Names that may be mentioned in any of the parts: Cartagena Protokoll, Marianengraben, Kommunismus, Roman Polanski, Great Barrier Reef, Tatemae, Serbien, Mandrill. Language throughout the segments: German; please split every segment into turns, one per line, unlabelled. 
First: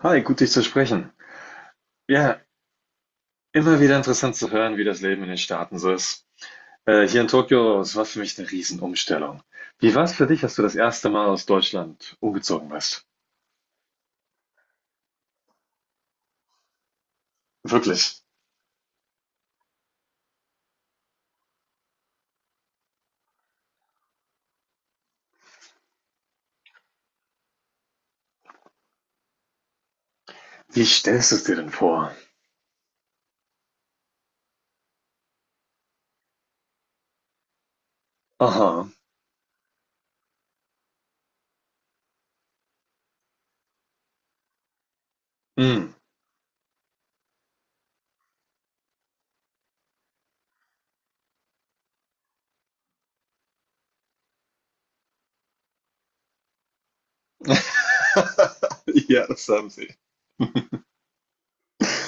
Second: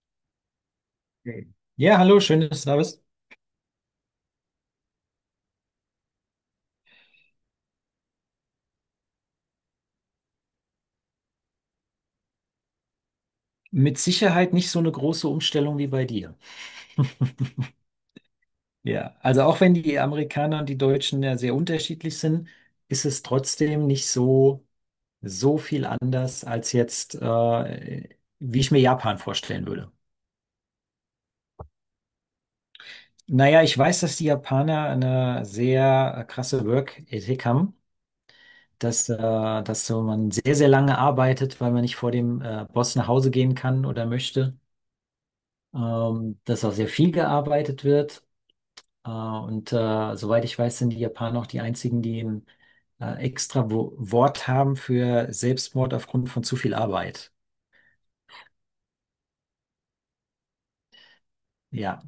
Hi, gut dich zu sprechen.
Hey. Ja, hallo, schön,
Ja,
dass du da bist.
immer wieder interessant zu hören, wie das Leben in den Staaten so ist. Hier in Tokio, es war für mich eine Riesenumstellung. Wie war es für dich, als du das erste Mal aus Deutschland umgezogen bist?
Mit Sicherheit nicht so eine große Umstellung wie bei dir.
Wirklich.
Ja, also auch wenn die Amerikaner und die Deutschen ja sehr unterschiedlich sind, ist es trotzdem nicht so viel anders als jetzt, wie ich mir Japan vorstellen würde.
Wie stellst du es dir denn vor?
Naja, ich weiß, dass die Japaner eine sehr krasse Work-Ethik haben,
Aha.
dass so man sehr lange arbeitet, weil man nicht vor dem Boss nach Hause gehen kann oder möchte,
Hm.
dass auch sehr viel gearbeitet wird. Und soweit ich weiß, sind die Japaner auch die einzigen, die ein extra Wo Wort haben für Selbstmord aufgrund von zu viel Arbeit.
Ja, das haben sie.
Ja,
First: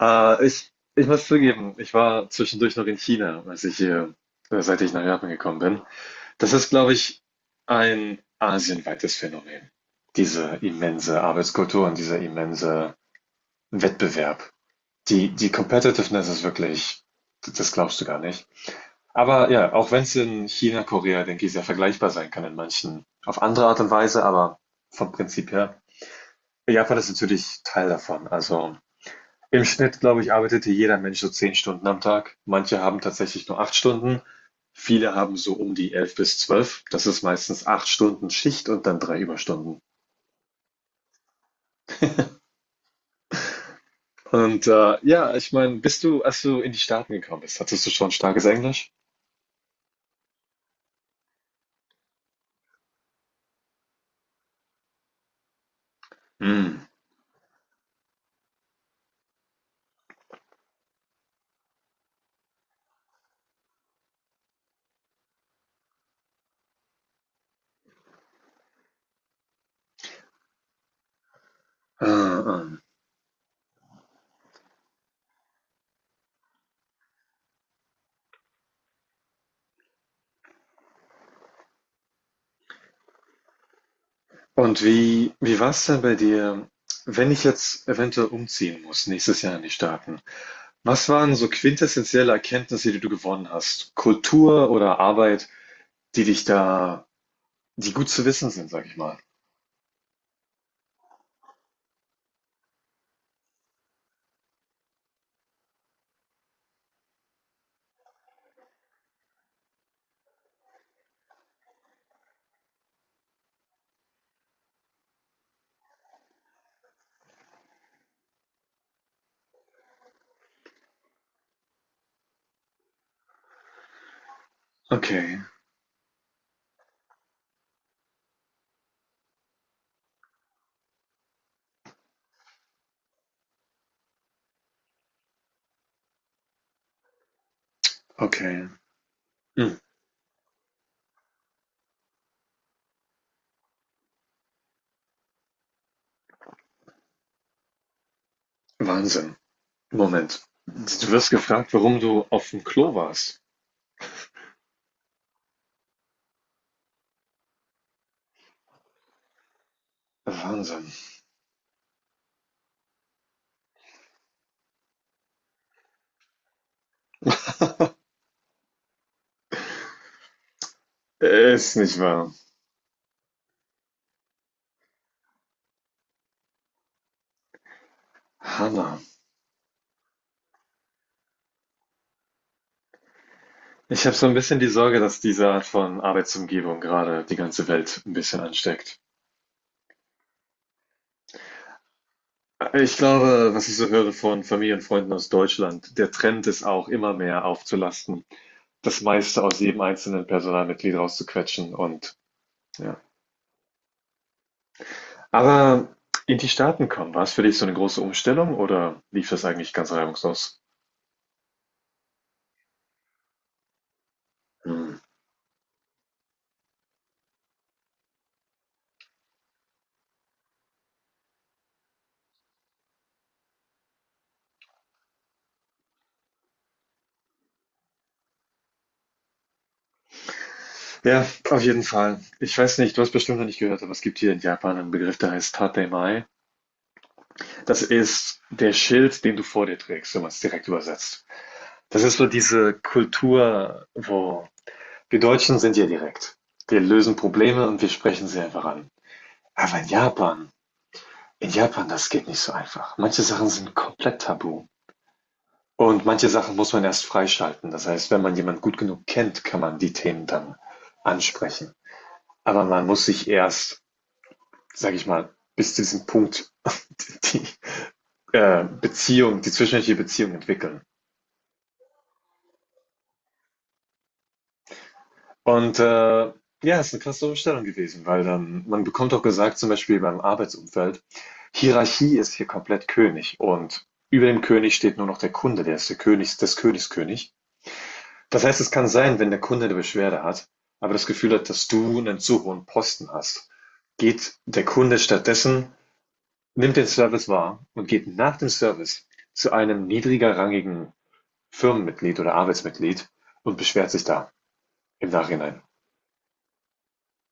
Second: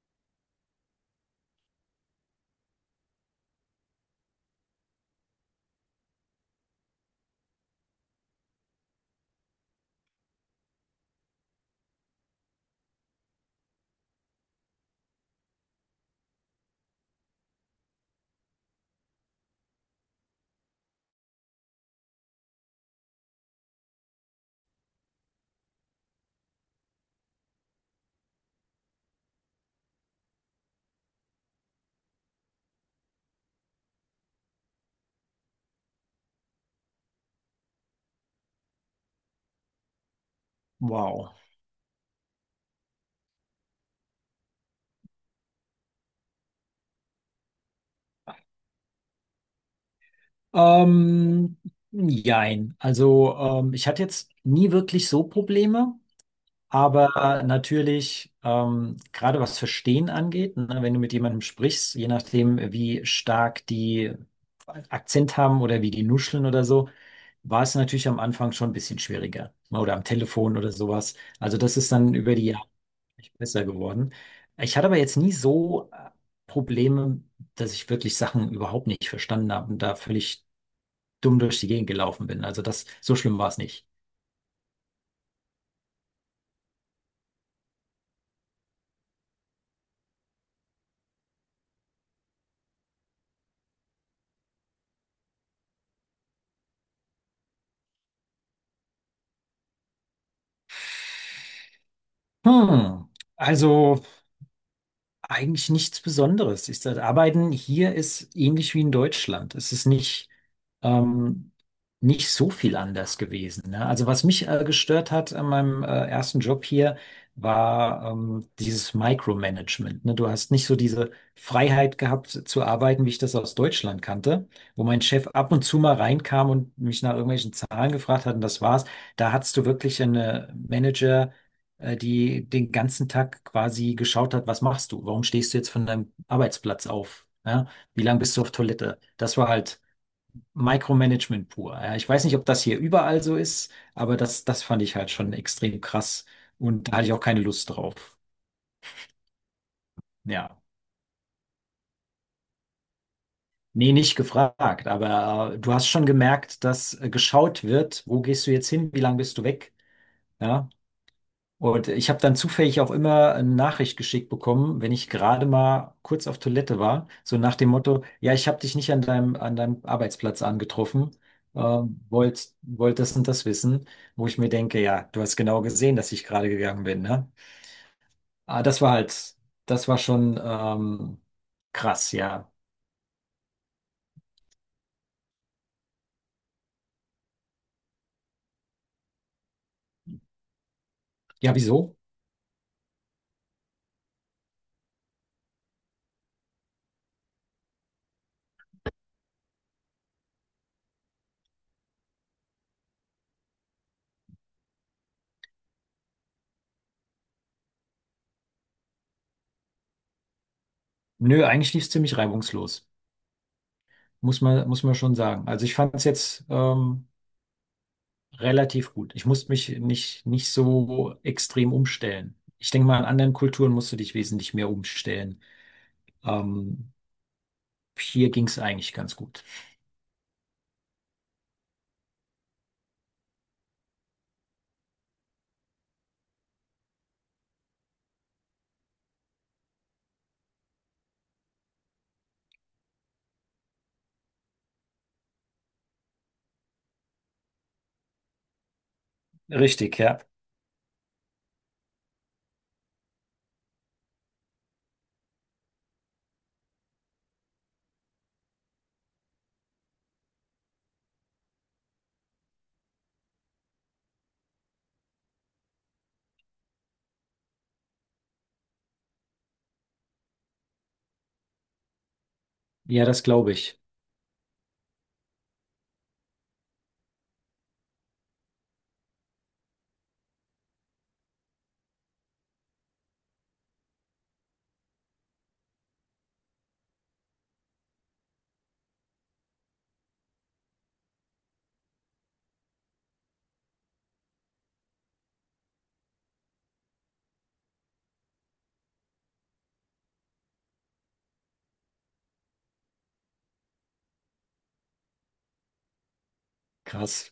Ich muss zugeben, ich war zwischendurch noch in China, seit ich nach Japan gekommen bin. Das ist, glaube ich, ein asienweites Phänomen. Diese immense Arbeitskultur und dieser immense Wettbewerb. Die Competitiveness ist wirklich, das glaubst du gar nicht. Aber ja, auch wenn es in China, Korea, denke ich, sehr vergleichbar sein kann in manchen, auf andere Art und Weise, aber vom Prinzip her. Japan ist natürlich Teil davon. Also im Schnitt, glaube ich, arbeitete jeder Mensch so zehn Stunden am Tag. Manche haben tatsächlich nur acht Stunden. Viele haben so um die elf bis zwölf. Das ist meistens acht Stunden Schicht und dann drei Überstunden.
wow.
Und ja, ich meine, bist du, als du in die Staaten gekommen bist, hattest du schon starkes Englisch?
Ähm, jein. Also ich hatte jetzt nie wirklich so Probleme.
Mm.
Aber natürlich, gerade was Verstehen angeht, ne, wenn du mit jemandem sprichst, je nachdem, wie stark die Akzent haben oder wie die nuscheln oder so, war es natürlich am Anfang schon ein bisschen schwieriger, ne. Oder am Telefon oder sowas. Also das ist dann über
Ah,
die Jahre
ah.
echt besser geworden. Ich hatte aber jetzt nie so Probleme, dass ich wirklich Sachen überhaupt nicht verstanden habe und da völlig dumm durch die Gegend gelaufen bin. Also das, so schlimm war es nicht.
Und wie war es denn bei dir, wenn ich jetzt eventuell umziehen muss, nächstes Jahr in die Staaten? Was waren so quintessentielle Erkenntnisse, die du gewonnen hast? Kultur oder Arbeit, die dich da, die gut zu wissen sind, sag ich mal.
Hm. Also. Eigentlich nichts Besonderes. Ich, das Arbeiten hier ist ähnlich wie in Deutschland. Es ist nicht, ähm, nicht so viel anders gewesen, ne. Also was mich gestört hat an meinem ersten Job hier, war dieses Micromanagement, ne. Du hast nicht so diese Freiheit gehabt zu arbeiten, wie ich das aus Deutschland kannte, wo mein Chef
Okay,
ab und zu mal reinkam und mich nach irgendwelchen Zahlen gefragt hat und das war's. Da hattest du wirklich eine die den ganzen Tag quasi geschaut hat, was machst du? Warum stehst du jetzt von deinem Arbeitsplatz auf? Ja? Wie lange bist du auf
okay.
Toilette? Das war
Hm.
halt Micromanagement pur. Ja? Ich weiß nicht, ob das hier überall so ist, aber das fand ich halt schon extrem krass und da hatte ich auch keine Lust drauf.
Wahnsinn. Moment.
Ja.
Du wirst gefragt, warum du auf dem Klo warst.
Nee, nicht gefragt, aber du hast schon gemerkt, dass geschaut wird, wo gehst du jetzt hin, wie lange bist du weg? Ja,
Wahnsinn.
und ich habe dann zufällig auch immer eine Nachricht geschickt bekommen, wenn ich gerade mal kurz auf Toilette war, so nach dem Motto, ja, ich habe dich nicht an deinem Arbeitsplatz angetroffen,
Ist nicht
ähm,
wahr.
wollt, wollt das und das wissen, wo ich mir denke, ja, du hast genau gesehen, dass ich gerade gegangen bin, ne? Ah, das war
Hammer.
halt, das war schon krass, ja.
Ich habe so ein bisschen die Sorge, dass diese Art von Arbeitsumgebung gerade die ganze Welt ein bisschen ansteckt.
Ja, wieso?
Ich glaube, was ich so höre von Familie und Freunden aus Deutschland, der Trend ist auch immer mehr aufzulasten, das meiste aus jedem einzelnen Personalmitglied rauszuquetschen und ja. Aber in die Staaten kommen, war es für dich so eine große Umstellung oder lief das eigentlich ganz reibungslos?
Nö, eigentlich lief es ziemlich reibungslos, muss man, muss
Hm.
man schon sagen. Also ich fand es jetzt relativ gut. Ich musste mich nicht so extrem umstellen. Ich denke mal, in anderen Kulturen musst du dich wesentlich mehr umstellen. Ähm, hier ging es eigentlich ganz gut.
Ja, auf jeden Fall. Ich weiß nicht, du hast bestimmt noch nicht gehört, aber es gibt hier in Japan einen Begriff, der heißt Tatemae. Das ist der Schild, den du vor dir trägst, wenn man es direkt übersetzt. Das ist so diese Kultur, wo wir Deutschen sind ja direkt. Wir lösen Probleme und wir sprechen sie einfach an. Aber
Richtig, ja.
In Japan, das geht nicht so einfach. Manche Sachen sind komplett tabu. Und manche Sachen muss man erst freischalten. Das heißt, wenn man jemanden gut genug kennt, kann man die Themen dann ansprechen. Aber man muss sich erst, sage ich mal, bis zu diesem Punkt die Beziehung, die zwischenmenschliche Beziehung entwickeln.
Ja, das glaube ich.
Und, ja, ist eine krasse Umstellung gewesen, weil dann man bekommt auch gesagt, zum Beispiel beim Arbeitsumfeld: „Hierarchie ist hier komplett König und über dem König steht nur noch der Kunde, der ist der König des Königs König.“ Das heißt, es kann sein, wenn der Kunde eine Beschwerde hat, aber das Gefühl hat, dass du einen zu hohen Posten hast, geht der Kunde stattdessen nimmt den Service wahr und geht nach dem Service zu einem niedriger rangigen Firmenmitglied oder Arbeitsmitglied und beschwert sich da im Nachhinein.
Krass.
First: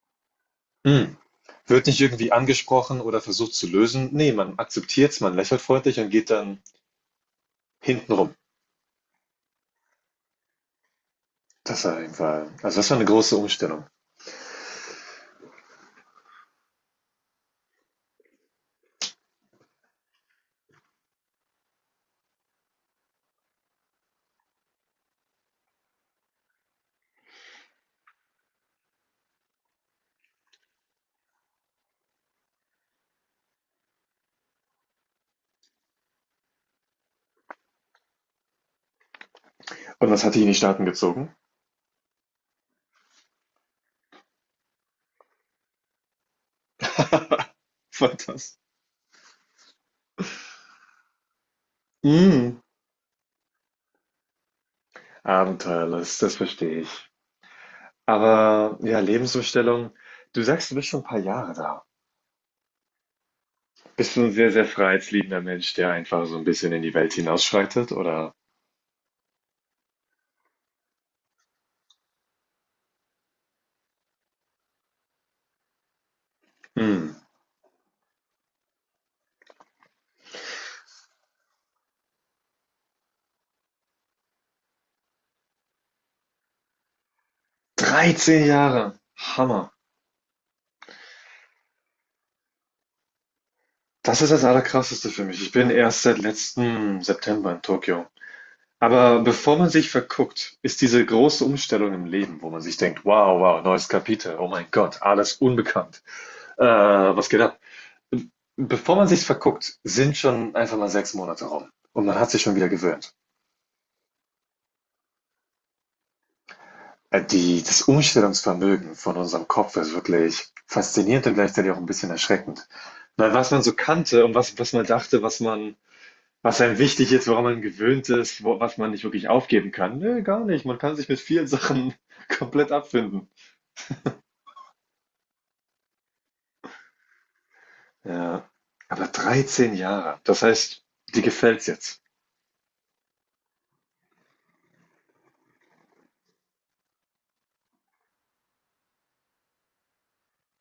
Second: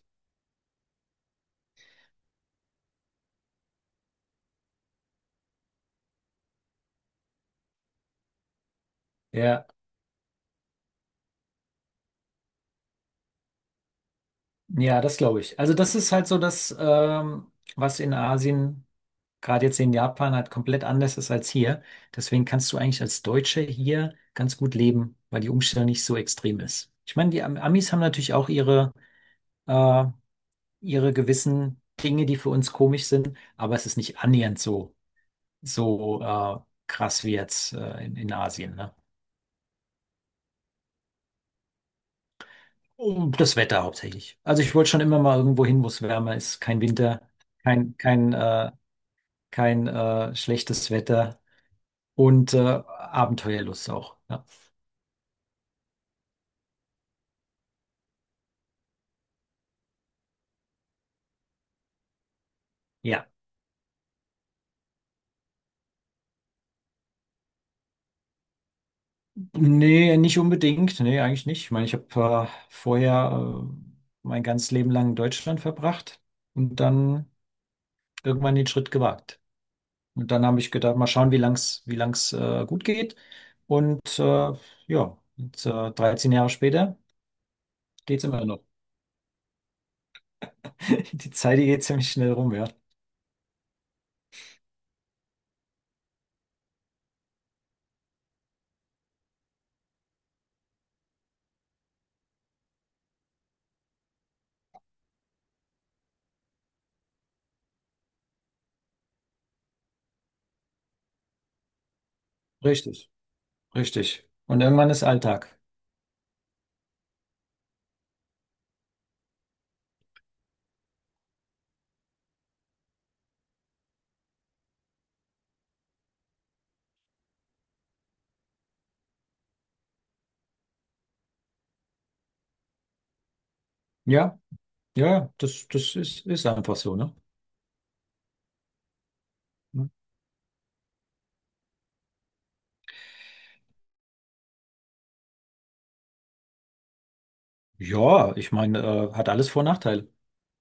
Hm. Wird nicht irgendwie angesprochen oder versucht zu lösen. Nee, man akzeptiert es, man lächelt freundlich und geht dann hintenrum.
Ja,
Das war auf Fall, also das war eine große Umstellung.
ja, das glaube ich. Also das ist halt so das, was in Asien, gerade jetzt in Japan, halt komplett anders ist als hier. Deswegen kannst du eigentlich als Deutscher hier ganz gut leben, weil die Umstellung nicht so extrem ist. Ich meine, die Amis haben natürlich auch ihre äh, ihre gewissen Dinge, die für uns komisch sind, aber es ist nicht annähernd so krass wie jetzt in Asien, ne?
Und was hat die in die Staaten gezogen?
Und das Wetter hauptsächlich. Also ich wollte schon immer mal irgendwo hin, wo es wärmer ist, kein Winter, kein, kein,
Fantas.
äh, kein schlechtes Wetter und
Mhm.
Abenteuerlust auch. Ja.
Abenteuerlust, das verstehe ich. Aber ja, Lebensumstellung, du sagst, du bist schon ein paar Jahre da.
Ja.
Bist du ein sehr, sehr freiheitsliebender Mensch, der einfach so ein bisschen in die Welt hinausschreitet, oder?
Nee, nicht unbedingt. Nee, eigentlich nicht. Ich meine, ich habe vorher mein ganzes Leben lang in Deutschland verbracht und
Hm,
dann irgendwann den Schritt gewagt. Und dann habe ich gedacht, mal schauen, wie lang's gut geht. Und ja, jetzt, 13 Jahre später geht's immer
13
noch.
Jahre, Hammer.
Die Zeit, die geht ziemlich schnell rum, ja.
Das ist das Allerkrasseste für mich. Ich bin erst seit letzten September in Tokio. Aber bevor man sich verguckt, ist diese große Umstellung im Leben, wo man sich denkt, wow, wow, neues Kapitel, oh mein Gott, alles unbekannt, äh, was geht ab? Bevor man sich verguckt, sind schon einfach mal sechs Monate rum und man hat sich schon wieder
Richtig,
gewöhnt.
richtig. Und irgendwann ist Alltag.
Das Umstellungsvermögen von unserem Kopf ist wirklich faszinierend und gleichzeitig auch ein bisschen erschreckend. Weil was man so kannte und was, was man dachte, was man Was einem wichtig ist, woran man gewöhnt ist, was man nicht wirklich aufgeben kann. Nö, gar nicht. Man kann sich mit vielen Sachen komplett abfinden.
Ja, ja, das ist, ist einfach so, ne?
Ja. Aber 13 Jahre. Das heißt, dir gefällt's jetzt.
Ja, ich meine, hat alles Vor- und Nachteile.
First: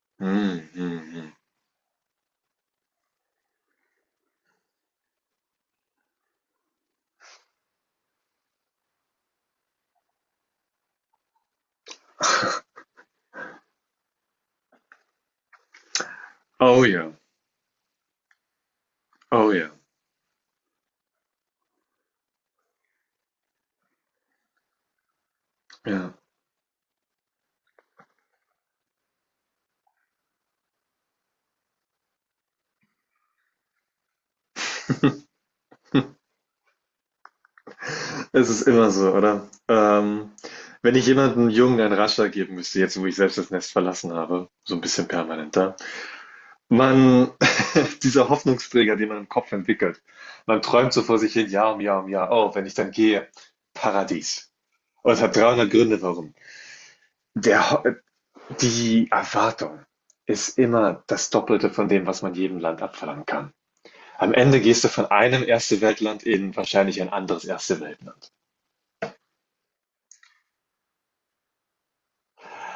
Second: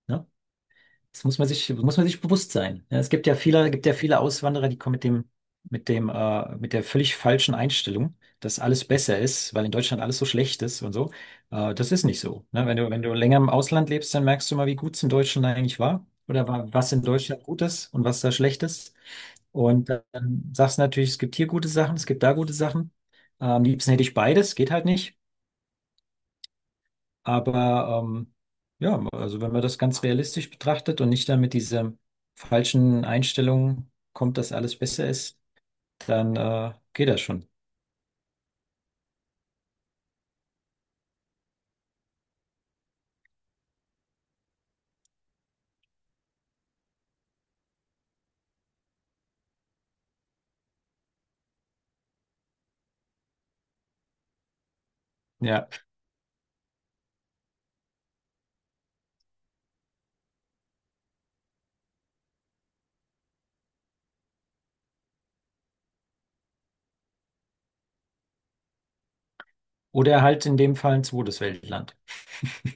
Ne?
Hm, hm,
Das
hm.
muss man sich bewusst sein. Ja, es gibt ja viele Auswanderer, die kommen mit dem, mit der völlig falschen Einstellung, dass alles besser ist, weil in Deutschland alles so schlecht ist und so. Das ist nicht so. Ne? Wenn du, wenn du länger im Ausland lebst, dann merkst du mal, wie gut es in Deutschland eigentlich war oder
Oh
was in
ja.
Deutschland gut ist und was da schlecht ist.
Oh ja.
Und dann sagst du natürlich, es gibt hier gute Sachen, es gibt da gute Sachen. Am liebsten hätte ich beides, geht halt nicht.
Ja.
Aber ja, also wenn man das ganz realistisch betrachtet und nicht dann mit dieser falschen Einstellung kommt, dass alles besser ist, dann geht das schon.
Es ist immer so, oder? Wenn ich jemandem Jungen einen Ratschlag geben müsste, jetzt wo ich selbst das Nest verlassen habe, so ein bisschen permanent, man dieser Hoffnungsträger, den man im Kopf entwickelt. Man träumt so vor sich hin, Jahr um Jahr um Jahr. Oh, wenn ich dann gehe, Paradies. Und es hat
Ja.
300 Gründe, warum. Der, Ho- Die Erwartung ist immer das Doppelte von dem, was man jedem Land abverlangen kann. Am Ende gehst du von einem Erste-Welt-Land in wahrscheinlich ein anderes Erste-Welt-Land.
Oder halt in dem Fall ein zweites Weltland.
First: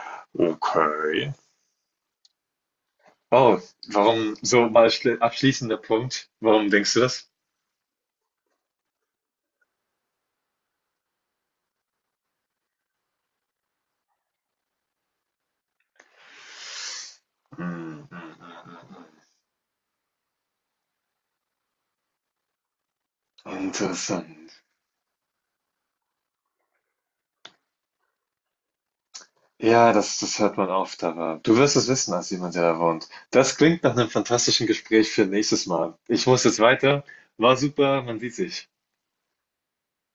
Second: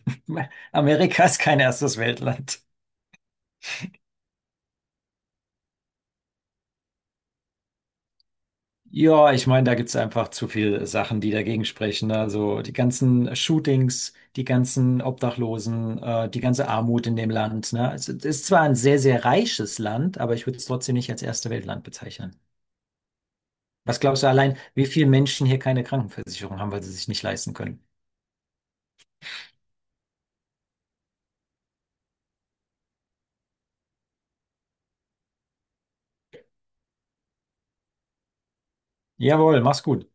Amerika
Okay.
ist kein erstes Weltland.
Oh, warum so mal abschließender Punkt? Warum denkst du das?
Ja, ich meine, da gibt's einfach zu viele Sachen, die dagegen sprechen. Also die ganzen Shootings, die ganzen Obdachlosen, die ganze Armut in dem Land. Ne?
Hm,
Also, es ist zwar
hm,
ein sehr reiches Land, aber ich würde es trotzdem nicht als erste Weltland bezeichnen.
hm.
Was glaubst du
Interessant.
allein, wie viele Menschen hier keine Krankenversicherung haben, weil sie sich nicht leisten können?
Ja, das hört man oft, aber du wirst es wissen als jemand, der da wohnt. Das klingt nach einem fantastischen Gespräch für nächstes Mal. Ich muss jetzt weiter. War super, man sieht sich.
Jawohl, mach's gut.